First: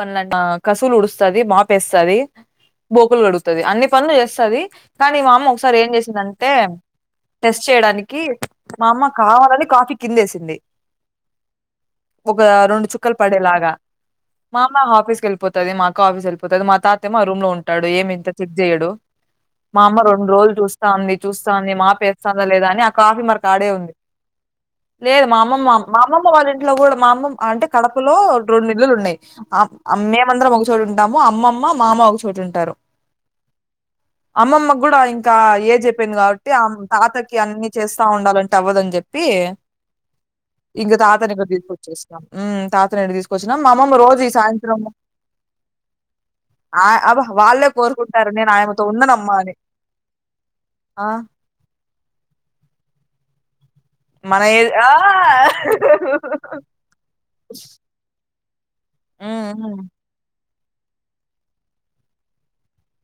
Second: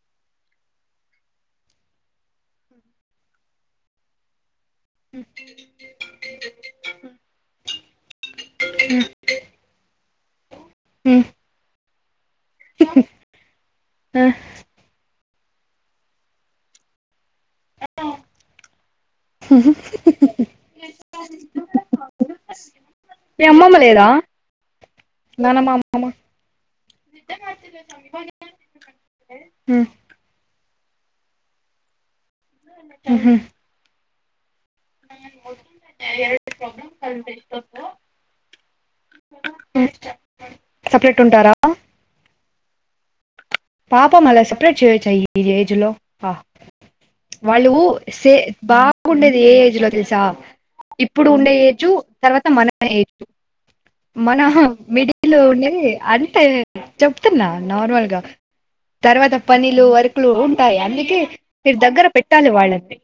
పనుల కసువులు ఊడుస్తది, మాపేస్తుది. బోకులు గడుగుతుది అన్ని పనులు చేస్తది. కానీ మా అమ్మ ఒకసారి ఏం చేసిందంటే టెస్ట్ చేయడానికి మా అమ్మ కావాలని కాఫీ కిందేసింది. మ్మ్ ఒక రెండు చుక్కలు పడేలాగా. హ్మ్ మా అమ్మ ఆఫీస్కి వెళ్ళిపోతుది. మాక్క ఆఫీస్కి వెళ్ళిపోతుది. మా తాతమో ఆ రూమ్ లో ఉంటాడు. ఏమి ఇంత చెక్ చెయ్యడు మా అమ్మ రెండు రోజులు చూస్తా అంది, చూస్తాంది మాపేస్తుందా లేదా అని కాఫీ మీ మరక ఆడే అమ్మమ్మ ఉంది. లేదా లేదు మా అమ్మమ్మ మామ్మమ్మ వాళ్ళ ఇంట్లో కూడా మా అమ్మమ్ అంటే కడపలో రెండు ఇళ్ళులు ఉన్నాయి. ఆ మేమందరం ఒక చోట ఉంటాము. అమ్మమ్మ మా అమ్మ ఒక చోట ఉంటారు అమ్మమ్మ కూడా ఇంకా ఏ చెప్పింది కాబట్టి ఆ తాతకి అన్ని చేస్తా ఉండాలంటే అవ్వదని చెప్పి. హ్మ్ ఇంకా తాతని కూడా తీసుకొచ్చేసినా. మ్మ్ తాతని ఇడికి తీసుకొచ్చినాం మా అమ్మమ్మ రోజు పాపం ఈ అలా సపరేట్ సాయంత్రం చేయొచ్చా ఈ ఏజ్ లో. అ ఆ అబ్బ వాళ్ళే వాళ్ళు కోరుకుంటారు సే నేను ఆయనతో ఉండనమ్మా బాగుండేది ఏ అని ఏజ్ లో తెలుసా ఆ ఇప్పుడు ఉండే ఏజు తర్వాత మన ఏజు మన మనం ఏజ్ ఆ మిడిల్ లో ఉండేది అంటే చెప్తున్నా నార్మల్గా తర్వాత ఉమ్ ఉమ్. పనులు వర్కులు ఉంటాయి. అందుకే మీరు దగ్గర పెట్టాలి వాళ్ళని.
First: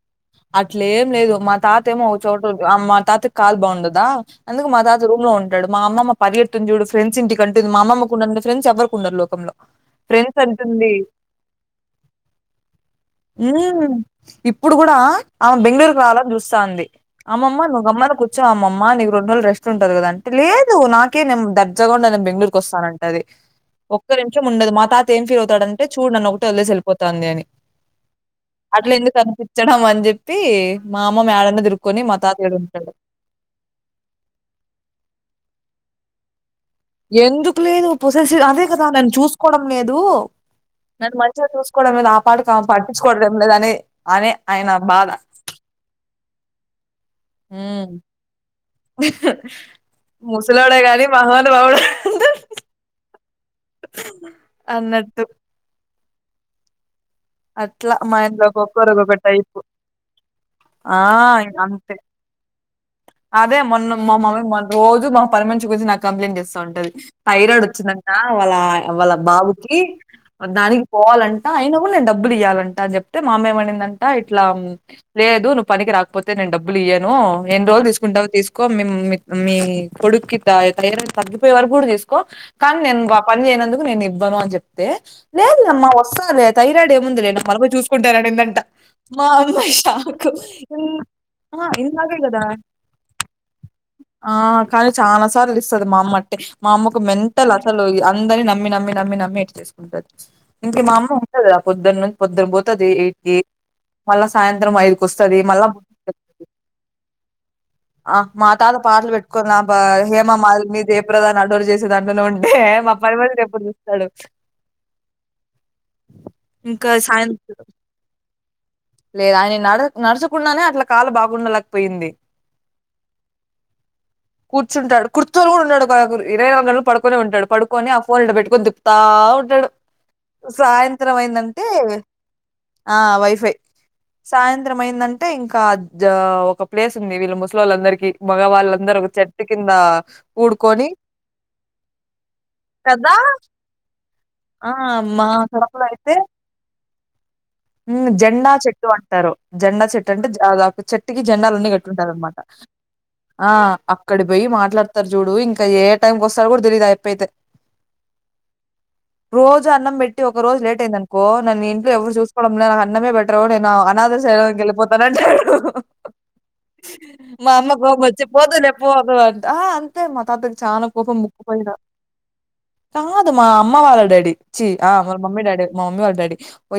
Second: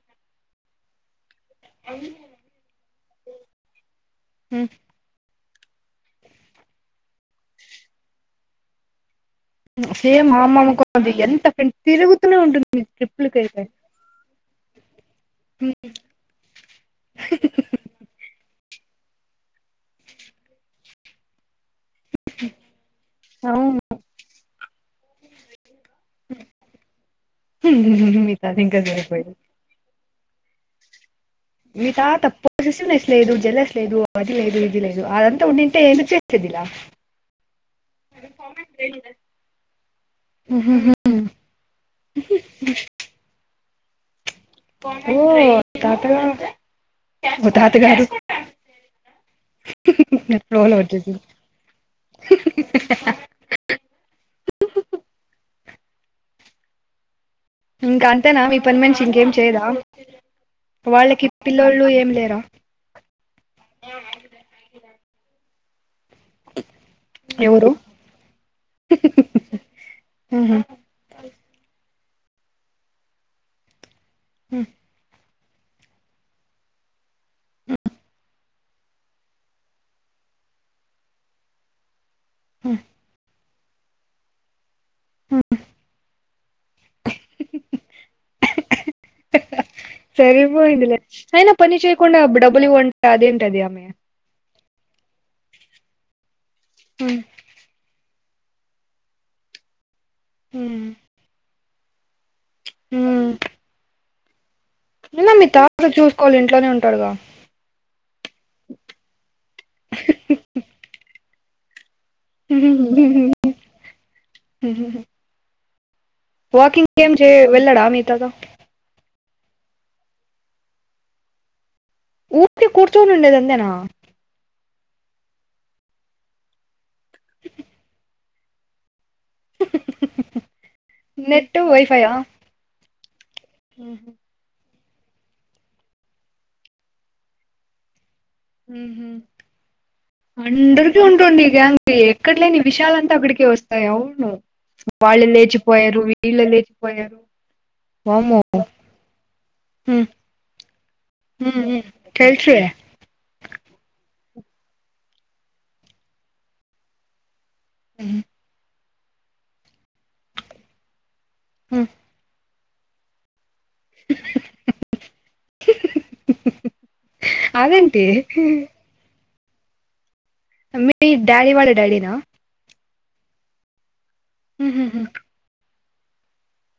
అట్లేం లేదు మా తాత ఏమో ఒక చోట మా తాత కాలు బాగుండదు. ఆ అందుకు మా తాత రూమ్ లో ఉంట అమ్మమ్మ పరిగెడుతుంది చూడు. ఫ్రెండ్స్ ఇంటి అంటు మా అమ్మమ్మ కు ఉన్నని ఫ్రెండ్స్ ఎవరు ఉండరు లో సేమ్ మా అమ్మమ్మ కు అంతే ఎంత తిరుగుతునే ఉంటుంది. ట్రిప్లు కయితే హ్మ్. ఇప్పుడు కూడా ఆమె బెంగళూరుకి రావాలని చూస్తాంది. అమ్మమ్మా నువ్వు గమ్మున కూర్చొ అమ్మమ్మ నీ రెండు రోజులు రెస్ట్ ఉంటది కదంటే లేదు నాకేం ద ఉత్తగుండా నేను బెంగళూరుకి వస్తాన అంటది అవును ఒక్క నిమిషం ఉండదు. మా తాత ఏం ఫీల్ అవుతాడే అంటే చూడు నన్ను ఒకటే వదిలేసి వెళ్ళిపోతుంది అని. మిగతాది ఇంకా అట్లా ఎందుకు సరిపోయింది అనిపించడం అని చెప్పి ప్పి మా మీ తాత పోసేసినెస్ లేదు జలస్ లేదు. అది లేదు ఇది లేదు అదంతా ఉంది. అట్టే చేస్తాది ఇలా ఎందుకు లేదు పొసల్సి అదే కదా నన్ను చూసుకోవడం లేదు నన్ను మంచిగా చూసుకోవడం లేదు ఆ పాటకి పట్టించుకోవడం లేదు అని అనే ఆయన బాధ. ఓ తాత తాత గారు ఫ్లోలో ముసలాడే కానీ వచ్చేసింది మహాను బావుడు అన్నట్టు అట్లా ఇంకా మా అంతేనా ఇంట్లో మీ పని మనిషి ఒొక్కొరక ఇంకేం టైపు చేయదా ఆ వాళ్ళకి పిల్లోళ్ళు అంతే ఏం లేరా అదే మొన్న మా మమ్మీ మొ రోజు మా పని మనిషి చూసి నాకు కంప్లైంట్ ఇస్తా ఉంటది థైరాయిడ్ ఎవరు వచ్చిందంట వాళ్ళ వాళ్ళ బాబుకి ఉహు, దానికి పోవాలంట అయిన కూడా నేను డబ్బులు ఇయ్వాలంట అని చెప్తే మా అమ్మ ఏం అనింది అంటే ఇట్లా ఉహు, లేదు నువ్ పనికి రాకపోతే నేను డబ్బులు ఇయేను మ మీ కొడుక్కి త థైరాయిడ్ తగ్గిపోయే వారుకు కూడా తీస్ కో ఉహు. కానీ నేను పని చేయనందుకు నేను ఇవ్వను అని చెప్ప లేదు లేమ్మా వస్తుందిలే థైరాయిడ్ ఏం ఉందులే మనబ చూసుకుంటారాని అనిందంట మా అమ్మాయి షాకు సరిపోయిందిలే అయినా ఆ పని ఇందాకే చేయకుండా కదా డబ్బులు ఇవ్వంట అదేంట ఆ కానీ చాలా సార్లు ఇస్తది మా అమ్మ అంటే మా అమ్మకు ఉమ్, మెంటల్ అసలు అందరిని నమ్మి నమ్మి నమ్మి నమ్మి ఎలా చేసుకుంటారు ఇంక ఉమ్, మా అమ్మ ఉంటందిా పొద్దున్న నుంచి పొద్దున్ పోతుది ఎయిట్ ఉమ్. కి మళ్ళా సాయంత్రం ఐదుకి అయినా వస్తుంది మీ మళ్ళా తాత చూసుకోవాలి ఇంట్లోనే ఉంటాడుగా ఆ మా తాత పాటలు పెట్టుకోని హేమ మా మీద ఏ ప్రధాని అడరు చేసి దాంట్లోలో ఉంటే మా పనిమళ ఎప్పుడు చూస్తాడు ఇంకా వాకింగ్ కేం చే వెళ్ళడ మీ తమ్మ లేద ఆయన నడ నడచకుండానే అట్లా కాళ్లు బాగుండ ఊకె కూర్చోని ఉండేది ఎంతేనా కూర్చుంటాడు కుర్చోని కూడా ఉన్నాడు ఇరవై నాలుగు గంటలు పడుకొని ఉంటాడు పడుకొని ఆ ఫోన్ ఇ పెట్టుొని దికుతా బాగుంటాడు సాయంత్రం నెట్ అయిందంటే వైఫైయా ఆ వైఫై ఉహు సాయంత్రం అయిందంటే ఇంకా ఒక ప్లేస్ ఉండేది వీళ్ళ ముస్లిళ్ళందరికీ హ కూడుకొని అందరికి ఉంటుంది ఎక్కడ లేని కదా విషాలంతా ఇప్పుడికి వస్తాయో అవును ఆ మా వాళ్ళు కడపలో లేర్చిపోయారు అయితే వీళ్ళు లేర్చిపోయారు జెండా చెట్టు అంటారు జెండా ఉమ్ చెట్టు అంటే దాదాపు చెట్ టుకి ఉమ్ జెండాలన్నీ ఉమ్ కట్టుకుంటారనమాట తెలుసులే ఆ అక్కడి పోయి మాట్లాడతారు చూడు ఇంక ఏ టైంకి వస్తారు కూడా తెలీయదు అ అబ్బాయి అయితే అ రోజు అన్నం పెట్టి ఒకరోోజు లేట్ అయిింద నుకో నన్ను ఉమ్. ఇంట్లో ఎవరు చూసుకోవడంంలో నాకు అన్నమే బెటర్ అ ఇంకా అనాథ స్రమానికి వెళ్ళిపోతాడ్ అంటాడు మా అమ్మక్ కోప అదేంటి మోచ్చి పోదులే పోదు అంట తాతక్ చాాల మీ కోపం డాడీ ముక్కుపయి వాళ్ళ న డాడీనా కాదు మా అమ్మ వాళ్ళ డాడీ కిచ్చీ ఉహు ఆ ఉ మ మమ్మీ డాడీ మా మమ్ీ వాళ్ళ డాడీ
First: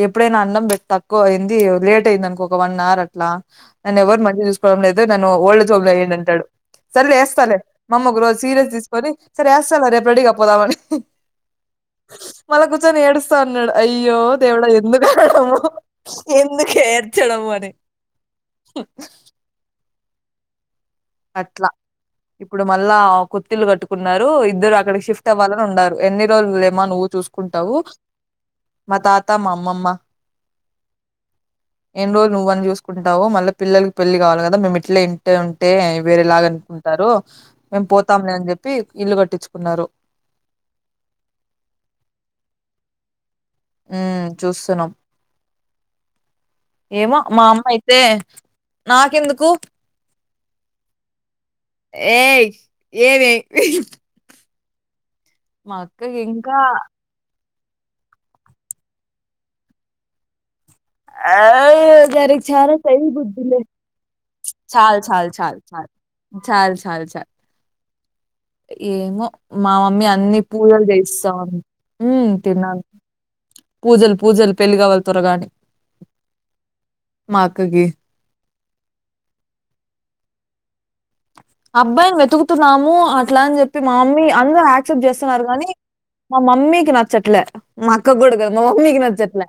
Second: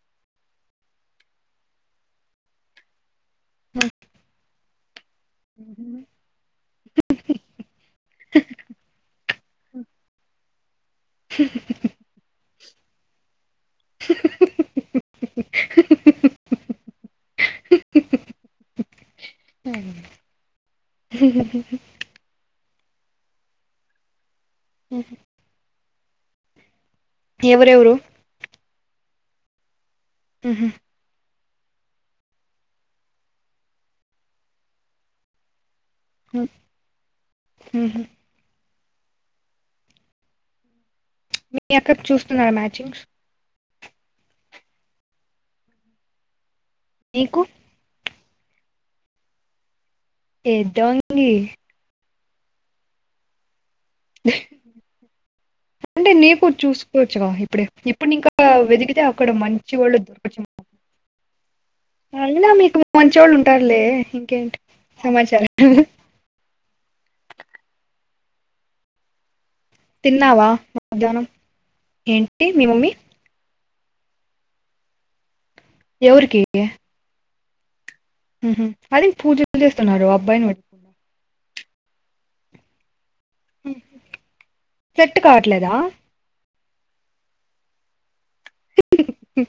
ఎప్పుడైనా అన్నం తక్కువ అయింది లేట్ అయింది అనుకో ఒక వన్ అవర్ అట్లా నేను ఎవ్వరు మంచిగ చూసుకోవడం లేదు అదే నన్ను ఒళ్ళే జోల్ ఏం అంటాడు సరే వేస్తాలే మమ్మగ రోజు సీరియస్ తీసుకొని సరే ఏస్తాలె రేపడిగా పోదామని మళ్ళా కూర్చొని ఏడుస్ స్తాన్నాడు. అయ్యో దేవుడ ఎందుకు ఎందుకేడ్చడం మరి హు హు ఇప్పుడు మళ్ళా కొత్తిళ్లు కట్టుకున్నారు ఇద్దరు అక్కడికి షిఫ్ట్ అవ్వాలని ఉన్నారు ఎన్ని రోజులుమో ను్ చూసుకుంటావు ఎవరెవరు మా తాత మా అమ్మమ్మ ఉహు ఏన్ని రోజులు నువ్వని చూసుకుంటావు మళ్ళ పిల్లలకి పెళ్ళలి కావాలి కదా మేము ఇట్ల ఇంటి ఉంటే ఉహు వేరేలాగ అనుకుంటారు మేము ఉహు. పోతాంలే అని చెప్పి టి ఇల్లు కట్టించుకున్నారు మీ అక్కక్ చూస్తున్నారు మ్యాచింగ్స్ ఉ చూస్తున్నాం ఏమో నీకు మా అమ్మ అయితే నాకెందుకు ఏటోంది ఏయ్ ఏ రే అంటే నీ కూర్ ఇంకా చూసుకోవచ్చుగ ఇప్పుడు ఇప్పుడు ఇంకా వెదికితే అప్పుడు మంచి వాళ్ళు దొర్కొచ్చ అ దానికి చాలా మీకు టైమ్ మంచోళ్ళు ఉంది లే ఉంటారులే ఇంకేంటి చాల్ చాల్ సమాచారం చాల్ చాల్ చాలె చాల్ చాల్ ఏమో మా మమ్మీ అన్ని తిన్నావా పూజలు మధ్యాహ్నం చేస్తాం ఉమ్ ఏంటి మీ తిన్నా లి మమ్మీ పూజలు పూజలు పెళ్ళి కావళ్ త్వరగా ఎవురికి మాక్కకి అది పూజలు చేస్తున్నారు అబ్బాయిని బ అబ్బాయిని వెతుకుతున్నాము. ఆ అట్లా అని చెప్పి ఉమ్. మా మమ్మీ అందరరు యాక్సెప్ట్ సెట్ చేస్తున్నారు కానీ కావట్లేదా మా మమ్మీకి నచ్చట్లే మా అక్కకిగుదాగాదు మా మమ్మీ కి నచట్ల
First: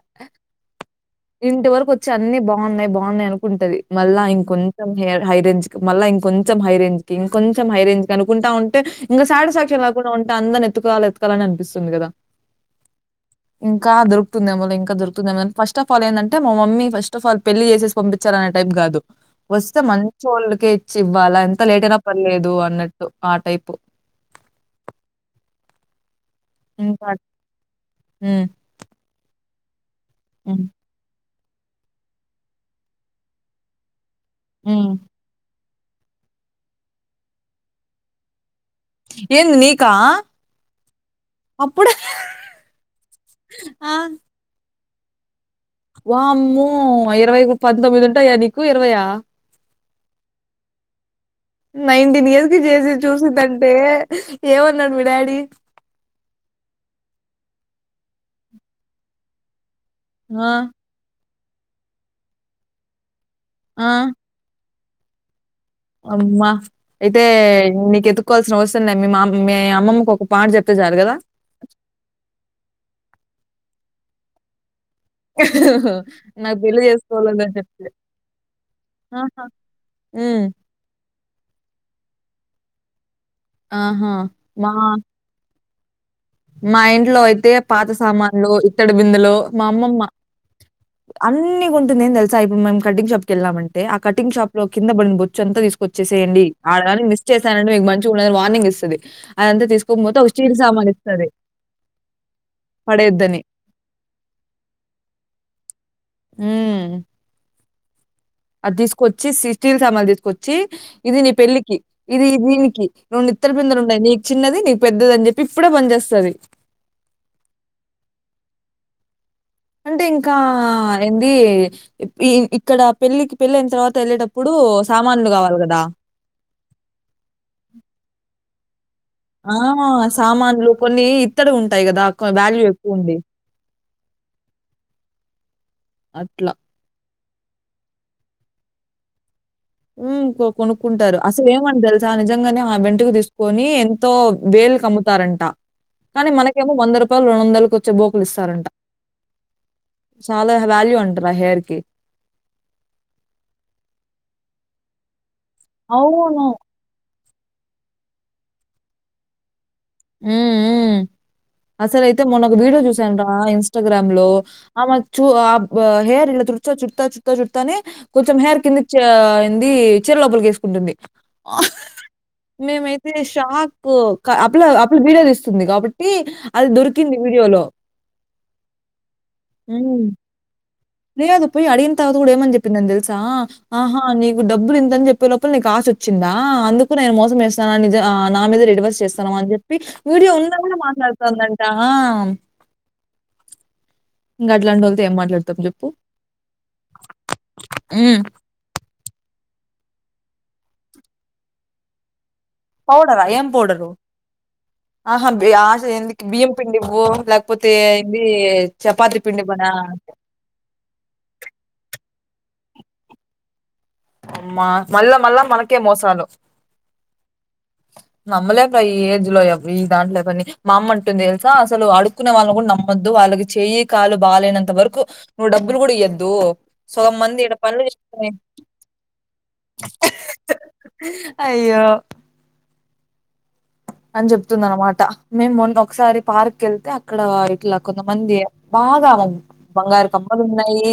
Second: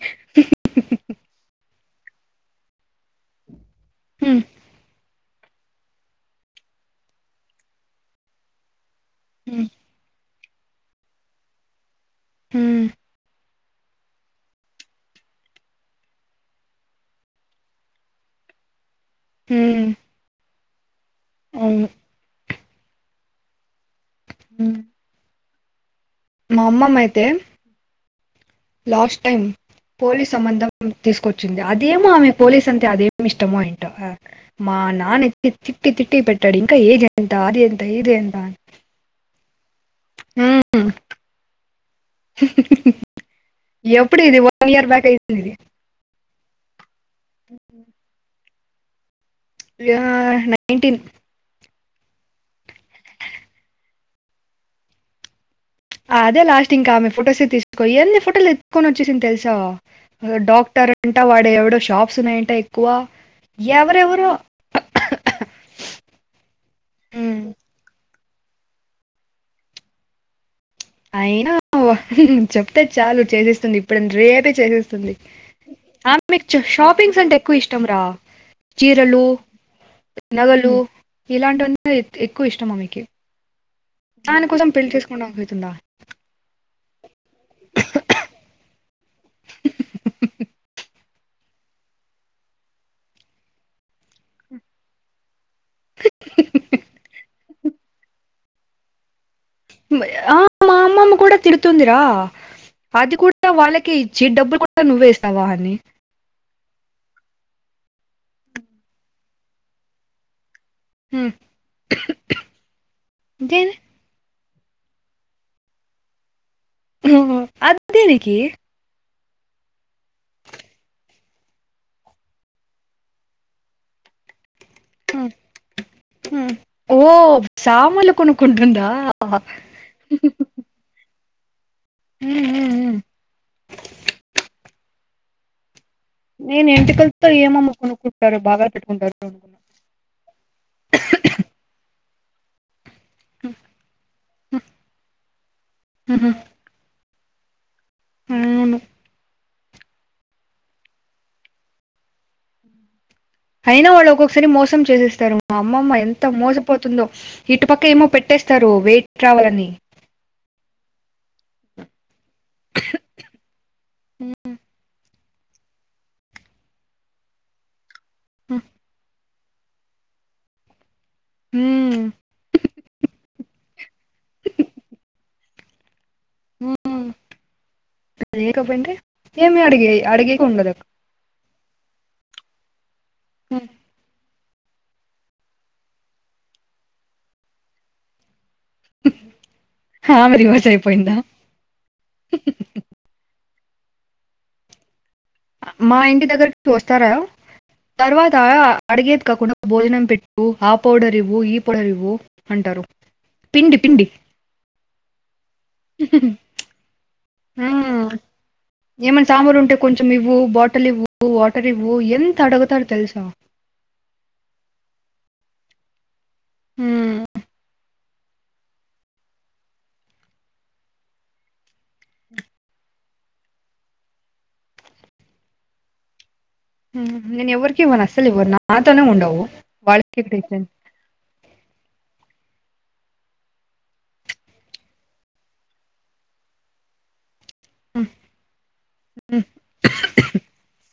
ఇంటి వరకు అన్ని బాగున్నాయి బాగున్నాయి అనుకుంటది మళ్ళా ఉమ్, ఇంకొంచెం హ హైరేంజ్ మళ్ళా ఇంకొంచెం హైరేంజ్ కొంచం హై రేజ్ క అనుకుంటా ఉంటే ఇంకా ఉమ్, సాటిస్ఫాక్షన్లేకుంటా ఉ అంట అందరి ఎతుకాల ఎతుకాలని అనిపిస్తుంది కదా. హ్మ్ ఇంకా దొరుతుంది ఏమోలె ఇకా దొరుకుందమ ఫస్ట్ ఆఫ్ ఆల్ ఏంది మా మమ్మీ ఫస్ట్ ఆఫ్ ఆల్ పెళ్లి చేసిసిపంపించాలా కాదు వస్తే ఉమ్, మంచోళ్ళకే క ఇచ్చి ఇవ్వాల ఎంత అవును లేటునపర్లేదు పర్లేదు అన్నట్టు ఆ టైపు హ్మ్ మా అమ్మమ్మ అయితే హ లాస్ట్ టైం పోలీస్ సంబంధం తీసుకొ చింది అదేమో ఆమె పోలీస్ అంటే అదేమి ఇష్టమో ఏంటో మా హ్మ్. నాన్న తిట్టి తిట్టి పెట్టాడు ఇంకా ఏజ ఎంత అది ఎంత ఇది ఎంత ఏంది నీకా మ్మ్. అప్పుడే ఎప్పుడు ఇది వన్ ఇయర్ బ్యాక్ అయింది ఇది వామ్ము ఇరవై పంతొమ్మిది ఉంటాయా నీకు ఇరవైఆ నైన్టీన్ నైన్టీన్ ఇయర్స్ కి చేసి చూసిందంటే ఏమన్నాడు మీ డాడీ అదే లాస్ట్ ఇంకా ఆమె ఫొటోస్ తీసుకో ఎన్ని ఫోటోలు ఎత్తుకొని వచ్చేసింది తెలుసా!? ఆ! డాక్టర్ అంట వాడ ఎవడో షాప్స్ ఉన్నాయంట ఎక్కువ ఆ! ఎవరెవరో అమ్మా అయితే మ్మ్. నీకు ఎతుకోవాల్సిన అవరం లేదు మీ అమ్మమ్మ ఒక పాట చెప్ అయినా చెప్తే చాలు చేసేస్తుంది ఇప్పుడు రేపే చేసేస్తు ఆమె క్ నాకు చూ పెళ్లి షాపింగ్స్ అంటే చేసుకోలేదని ఎక్కువ ఇష్టం చెప్తే. రా చీరలు ఆహా! హ్మ్. నగలు ఇలాంటివన్న ఎక్కువ ఇష్టమ్ ఆమెకి ఆహా! దానికోసం మా పెళ్లి చేసుకోండా అ అవుతుందా మా ఇంట్లో అయితే పాత సామాన్లు ఇత్తడి బిందులు మా అమ్మమ్మ అన్ని కొంటుందోతెల్సా ఇప్పుడు మేం కటింగ్ షాప్ కి వెళ్ళామంటే ఆ కటింగ్ షాప్ లో కి పడినొ బొ చంతా తీసుకొచ్చేసేయండి అడగాని మిస్ చేశానంటే మీకు మంచిగా ఉని వార్నింగ్ ఇస్తుంది. అదంతా తీసుకోనీ పోతే ఒక స్టీల్ సామాన్ అమ్మ కూడా తిడుతుందిరా అది పడేయొద్దని. కూడా వాళ్ళకే ఇచ్చి డబ్బులు కూడా నువ్వేస్తాహని ఉమ్మ్ అది తీసుకొచ్చి సి స్టీల్ మాల్ తీసుకొ ఇది నీ పెళ్ళికి ఇది దీనికి రెండు ఇత్తడి దేని బిందలు ఉండయి నీకు చిన్నది నీకు పెద్దది అని చెప్పి ఇప్పుడే పంచెస్తది చేేస్తుది. అదదేనికి అంటే ఇంకా ఏంది ఈ ఇక్కడ పెళ్ళికి పెళ్ళన తర్వాత వెళ్ళేటప్పుడు సామాన్లు కావాలి కదా ఓ సామలు కొను కొనుకుంటుందా ఆ సామాన్లు కొన్ని ఇత్తడి ఉ ఉంటాయి కదాకొని వాల్యూ ఎక్కువ ఉంది అట్లా నేను ఎంటకలతో ఏమమ్మ కొనుక్కుంటారు బాగా పెట్టుకుంటార ఉమ్ కొనుక్కుంటారు అసలు ఏమండి తెలుసా నిజంగానే ఆ బెంట తీసుకొని ఎంతో వేల్ కమ్ముతారంట కానీ మనకేమో వంద రూపాయలు రెండు వందలు బోకులిస్తారంట అవును చాలా వాల్యూ అంటారా హెయిర్ కి అయినా వాళ్ళు ఒక్కొక్కసారి మోసం చేసేస్తారు మా అమ్మమ్మ ఎంత అవును మోసపోతుందో ఇటు పక్క ఏమో పెట్ట పట్టేస్తారు వెయిట్ రావాలని ఉమ్మ్ అసలు అయితే మొన్న ఒక వీడియో చూసాను రా ఇన్స్టాగ్రామ్ లో ఆమె చూ హ హేర్ ఇలా చుడుతా చుతా చుతా చుడతానే కొంచెం హేర్ కిందికి చే ంది చిర లోపలికేసుకుంటుంది హ్మ్. మేమైతే షాక్ అప్పులా అప్పుల వీడియో ఇస్తుంది కాబట్టి అది హ్మ్. దొరికింది వీడియో లో లేకపోయింటే ఏమి అడిగే అడిగేకి ఉండదు అక్క లేదు పోయి అడిగిన తర్వాత కూడా ఏమని చెప్పిందాని తెలుసా ఆహా నీ డబ్బులు ఇంతని చెప్పే లోపల నీకు ఆశ వచ్చిందా అందుకు నేను మోసంచేస్తాను అని నా మీదే రెడివర్స్ చేస్తావా అని చెప్పి వీడియో ఆమె ఉన్నా రివర్స్ కూడా అయిపోయిందా? మాట్లాడుతుందంట గట్లాంటోళ్ళతో ఏం మాట్లాడుతాం మా ఇంటి దగ్గరికి వస్తారా హ్మ్. తర్వాత అడిగేది కాకుండా భోజనం పెట్టు ఆ పౌడర్ ఇవ్వు ఈ పౌడర్ ఇవ్వు అంటారు. పౌడర్ ఆహ్ ఎం పిండి పౌడరు పిండి. ఆహా బ ఆశ ఎందుకు బియ్యం పిండి ఇవ్వు లేకపోతే ఏంది చపాతి పిండి బ ఇంటే కొంచెం ఇవ్వు బాటిల్ ఇవ్వు వాటర్ ఇవ్వు ఎంత అడుగుతారుో తెలుసా అమ్మా మళ్ళా మళ్ళా మనకే మోసాలు హమ్మ్ నమ్మలేం రా ఈ ఏజ్ లో ఈ దాంట్లో ఎవరిని మా అమ్మ అంటుంది తెలుసా అసలు అడుకునే వాళ్ళని కూడా నమ్మ వద్దు వాళ్ళకి చేయి కాలు బాాలలేనంత వరకు నువ్వు డబ్బులు కూడా ఇయ్యద్దు హ్మ్ సగం మంది నేను ఈడ ఎవరికి పనులు ఇవ్వను అస్సలు చేసుకొని ఇవ్వను నాతోనే ఉండవు వాళ్ళకి ఇక్కడ ఇచ్చాను అయ్యో అని చెప్తుంది అనమాట మేము మొన్న ఒకసారి పార్క్ వెళ్తే అక్కడయి ఇట్లా హ్మ్. కొంతమంది బాగా హ్మ్. బంగారు కమ్మలు ఉన్నాయి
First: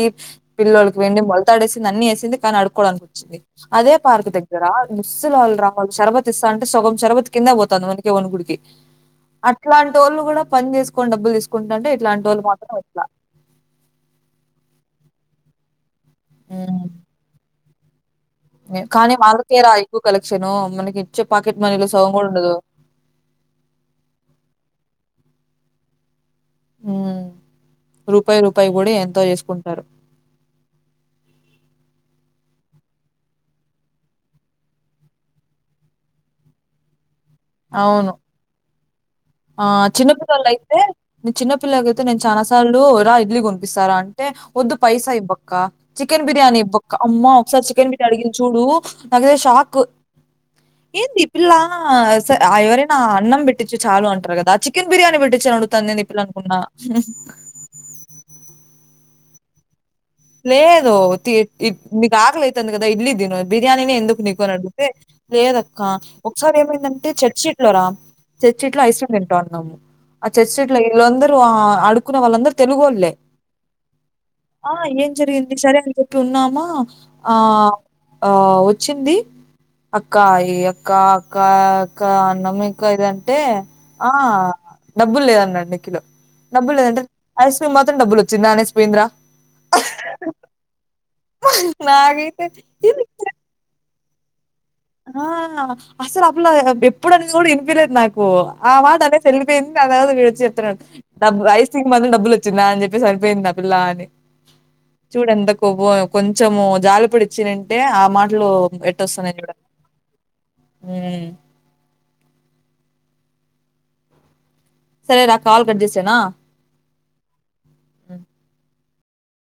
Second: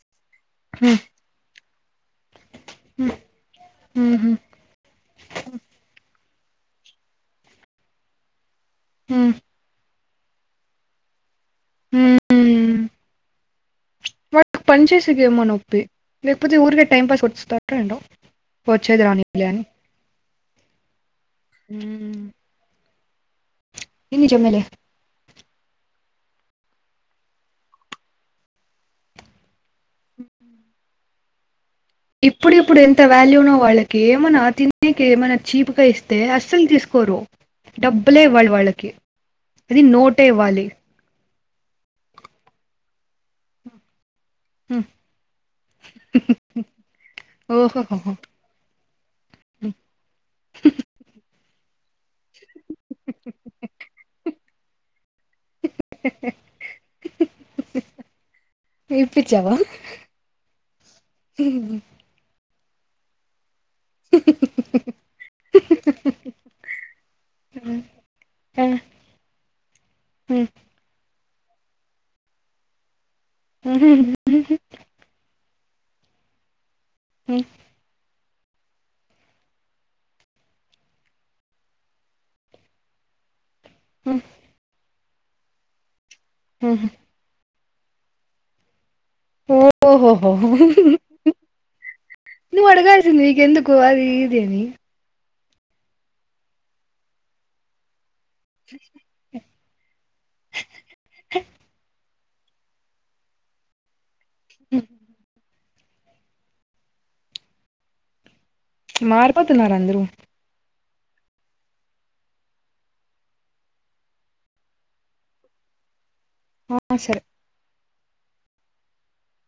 పిల్లలకి హ్మ్. వెండి మొలతాడేసి అన్ని వేసింది కానీ అడుకోవడానికి వచ్చింది అదే హ్మ్. పార్క్ హ్మ్. దగ్గర ముసలోలు రా వాళ్ళు శరబత్ అంటే సగం షరబత్ కిందే పోతుంది వనికే వణుకుడికి హ్మ్. అట్లటి టోళ్లు కూడా పని చేసుకోని డబ్బులు తీసు కుంటంటే హ్మ్. ఇట్లాంటి వాళ్ళు మాత్రం హ్మ్. ఇట్లా ఏమో నొప్పి లేకపోతే ఊరికే ఉమ్. టైంపాస్ కి వచ్చి స్ట్రక్ అయిండో కానీ వాళ్ళకే రా ఎక్కువ కలెక్షను మనకు ఇచ్చే పాకెట్ మనీలో సగం హ్మ్. కూడా ఉండదు ఇది నిజమేలే రూపాయి రూపాయి కూడా ఎంతో చేసుకుంటారు ఇప్పుడుప్పుడు ఎంత వాల్యూనో వాళ్ళకి ఏమైనా తినేనికి ఏమైనా చీప్గా ఇస్తే అస్సలు తీసుకోరు అవును డబ్బులే ఇవ్వాలి వాళ్ళకి అది నోటే ఇవ్వాలి పిల్లలు అడుగుతే నేను చాలాసార్లు రా ఇడ్లీ కోనిపిస్తారా అన ఒద్దు పైసా ఇవ్వక్క చికెన్ బిర్యానీ ఇవ్వక్క అమ్మా ఒకసారి ఓహో చికెన్ బిర్యానీ అడిగింది చూడు అదే షాక్ ఏంది పిల్లా ఎవరైనా అన్నం పెట్టిచ్చు చాలు అంటారు కదా చికెన్ బిర్యానీ పెట్ బిక్షనఅడుగుతంది ఏంది ఈ పిల్ల అనుకున్న ఇచ్చావా లేదు తి నీకు ఆకలైతుంది కదా ఇడ్లీ తిను అని బిర్యానీనే ఎందుకు నీకు అని అడిగితే లేదక్క ఒకసారి ఏమైందంటే చర్చీట్లోరా ఆ, చర్చ్షీట్ లో ఐస్క్రీమ్ వింటన్నామ్ము ఆ ఉమ్. చర్చ్ీట్ లో ఇల్ అందర్ ఆ అడుక్కున్న వాళ్ళందరూ తెలుగోళ్లే ఉమ్మ్ జరిగింది సరే అని ఉట్లు ఉన్నామా ఆ ఆ వచ్చింది అక్కయి అక్క అక్క అక్క అన్నం ఇంకా ఇది అంటే ఆ డబ్బులు లేదు అన్నాడు నిఖిలో డబ్బులు లేదంటే ఐస్ ఈ మాత్రం డబ్బులు వచ్చిందా అనేసి పోయిందిరా ఓహోహో నాకైతే నువ్ ఇది అడగాల్సింది నీకు ఎందుకు అది తీదేని ఆ నా అసలు అపులా ఎప్పుడు అనిది కూడా ఇనిపియలేదు నాకు ఓ ఆ మాట అనేసి వెళ్లిపోయింది దాని తర్వాత వీడు వచ్చి చెప్తున్నాడు నాకు రైసుథింగ్ బదులు డబ్బులు ఇచ్చిన అని చెప్పేసి సరిపోయింది ఆ పిల్లా అని చూడు ఎంత కు పో పో య కొంచెం జాలిపడి ఇచ్చేనంటే ఆ మాటలు మారిపోతున్నారు అందరూ ఉ సరేరా కాల్ కట్ జేసేనా హ హ సరే ఆ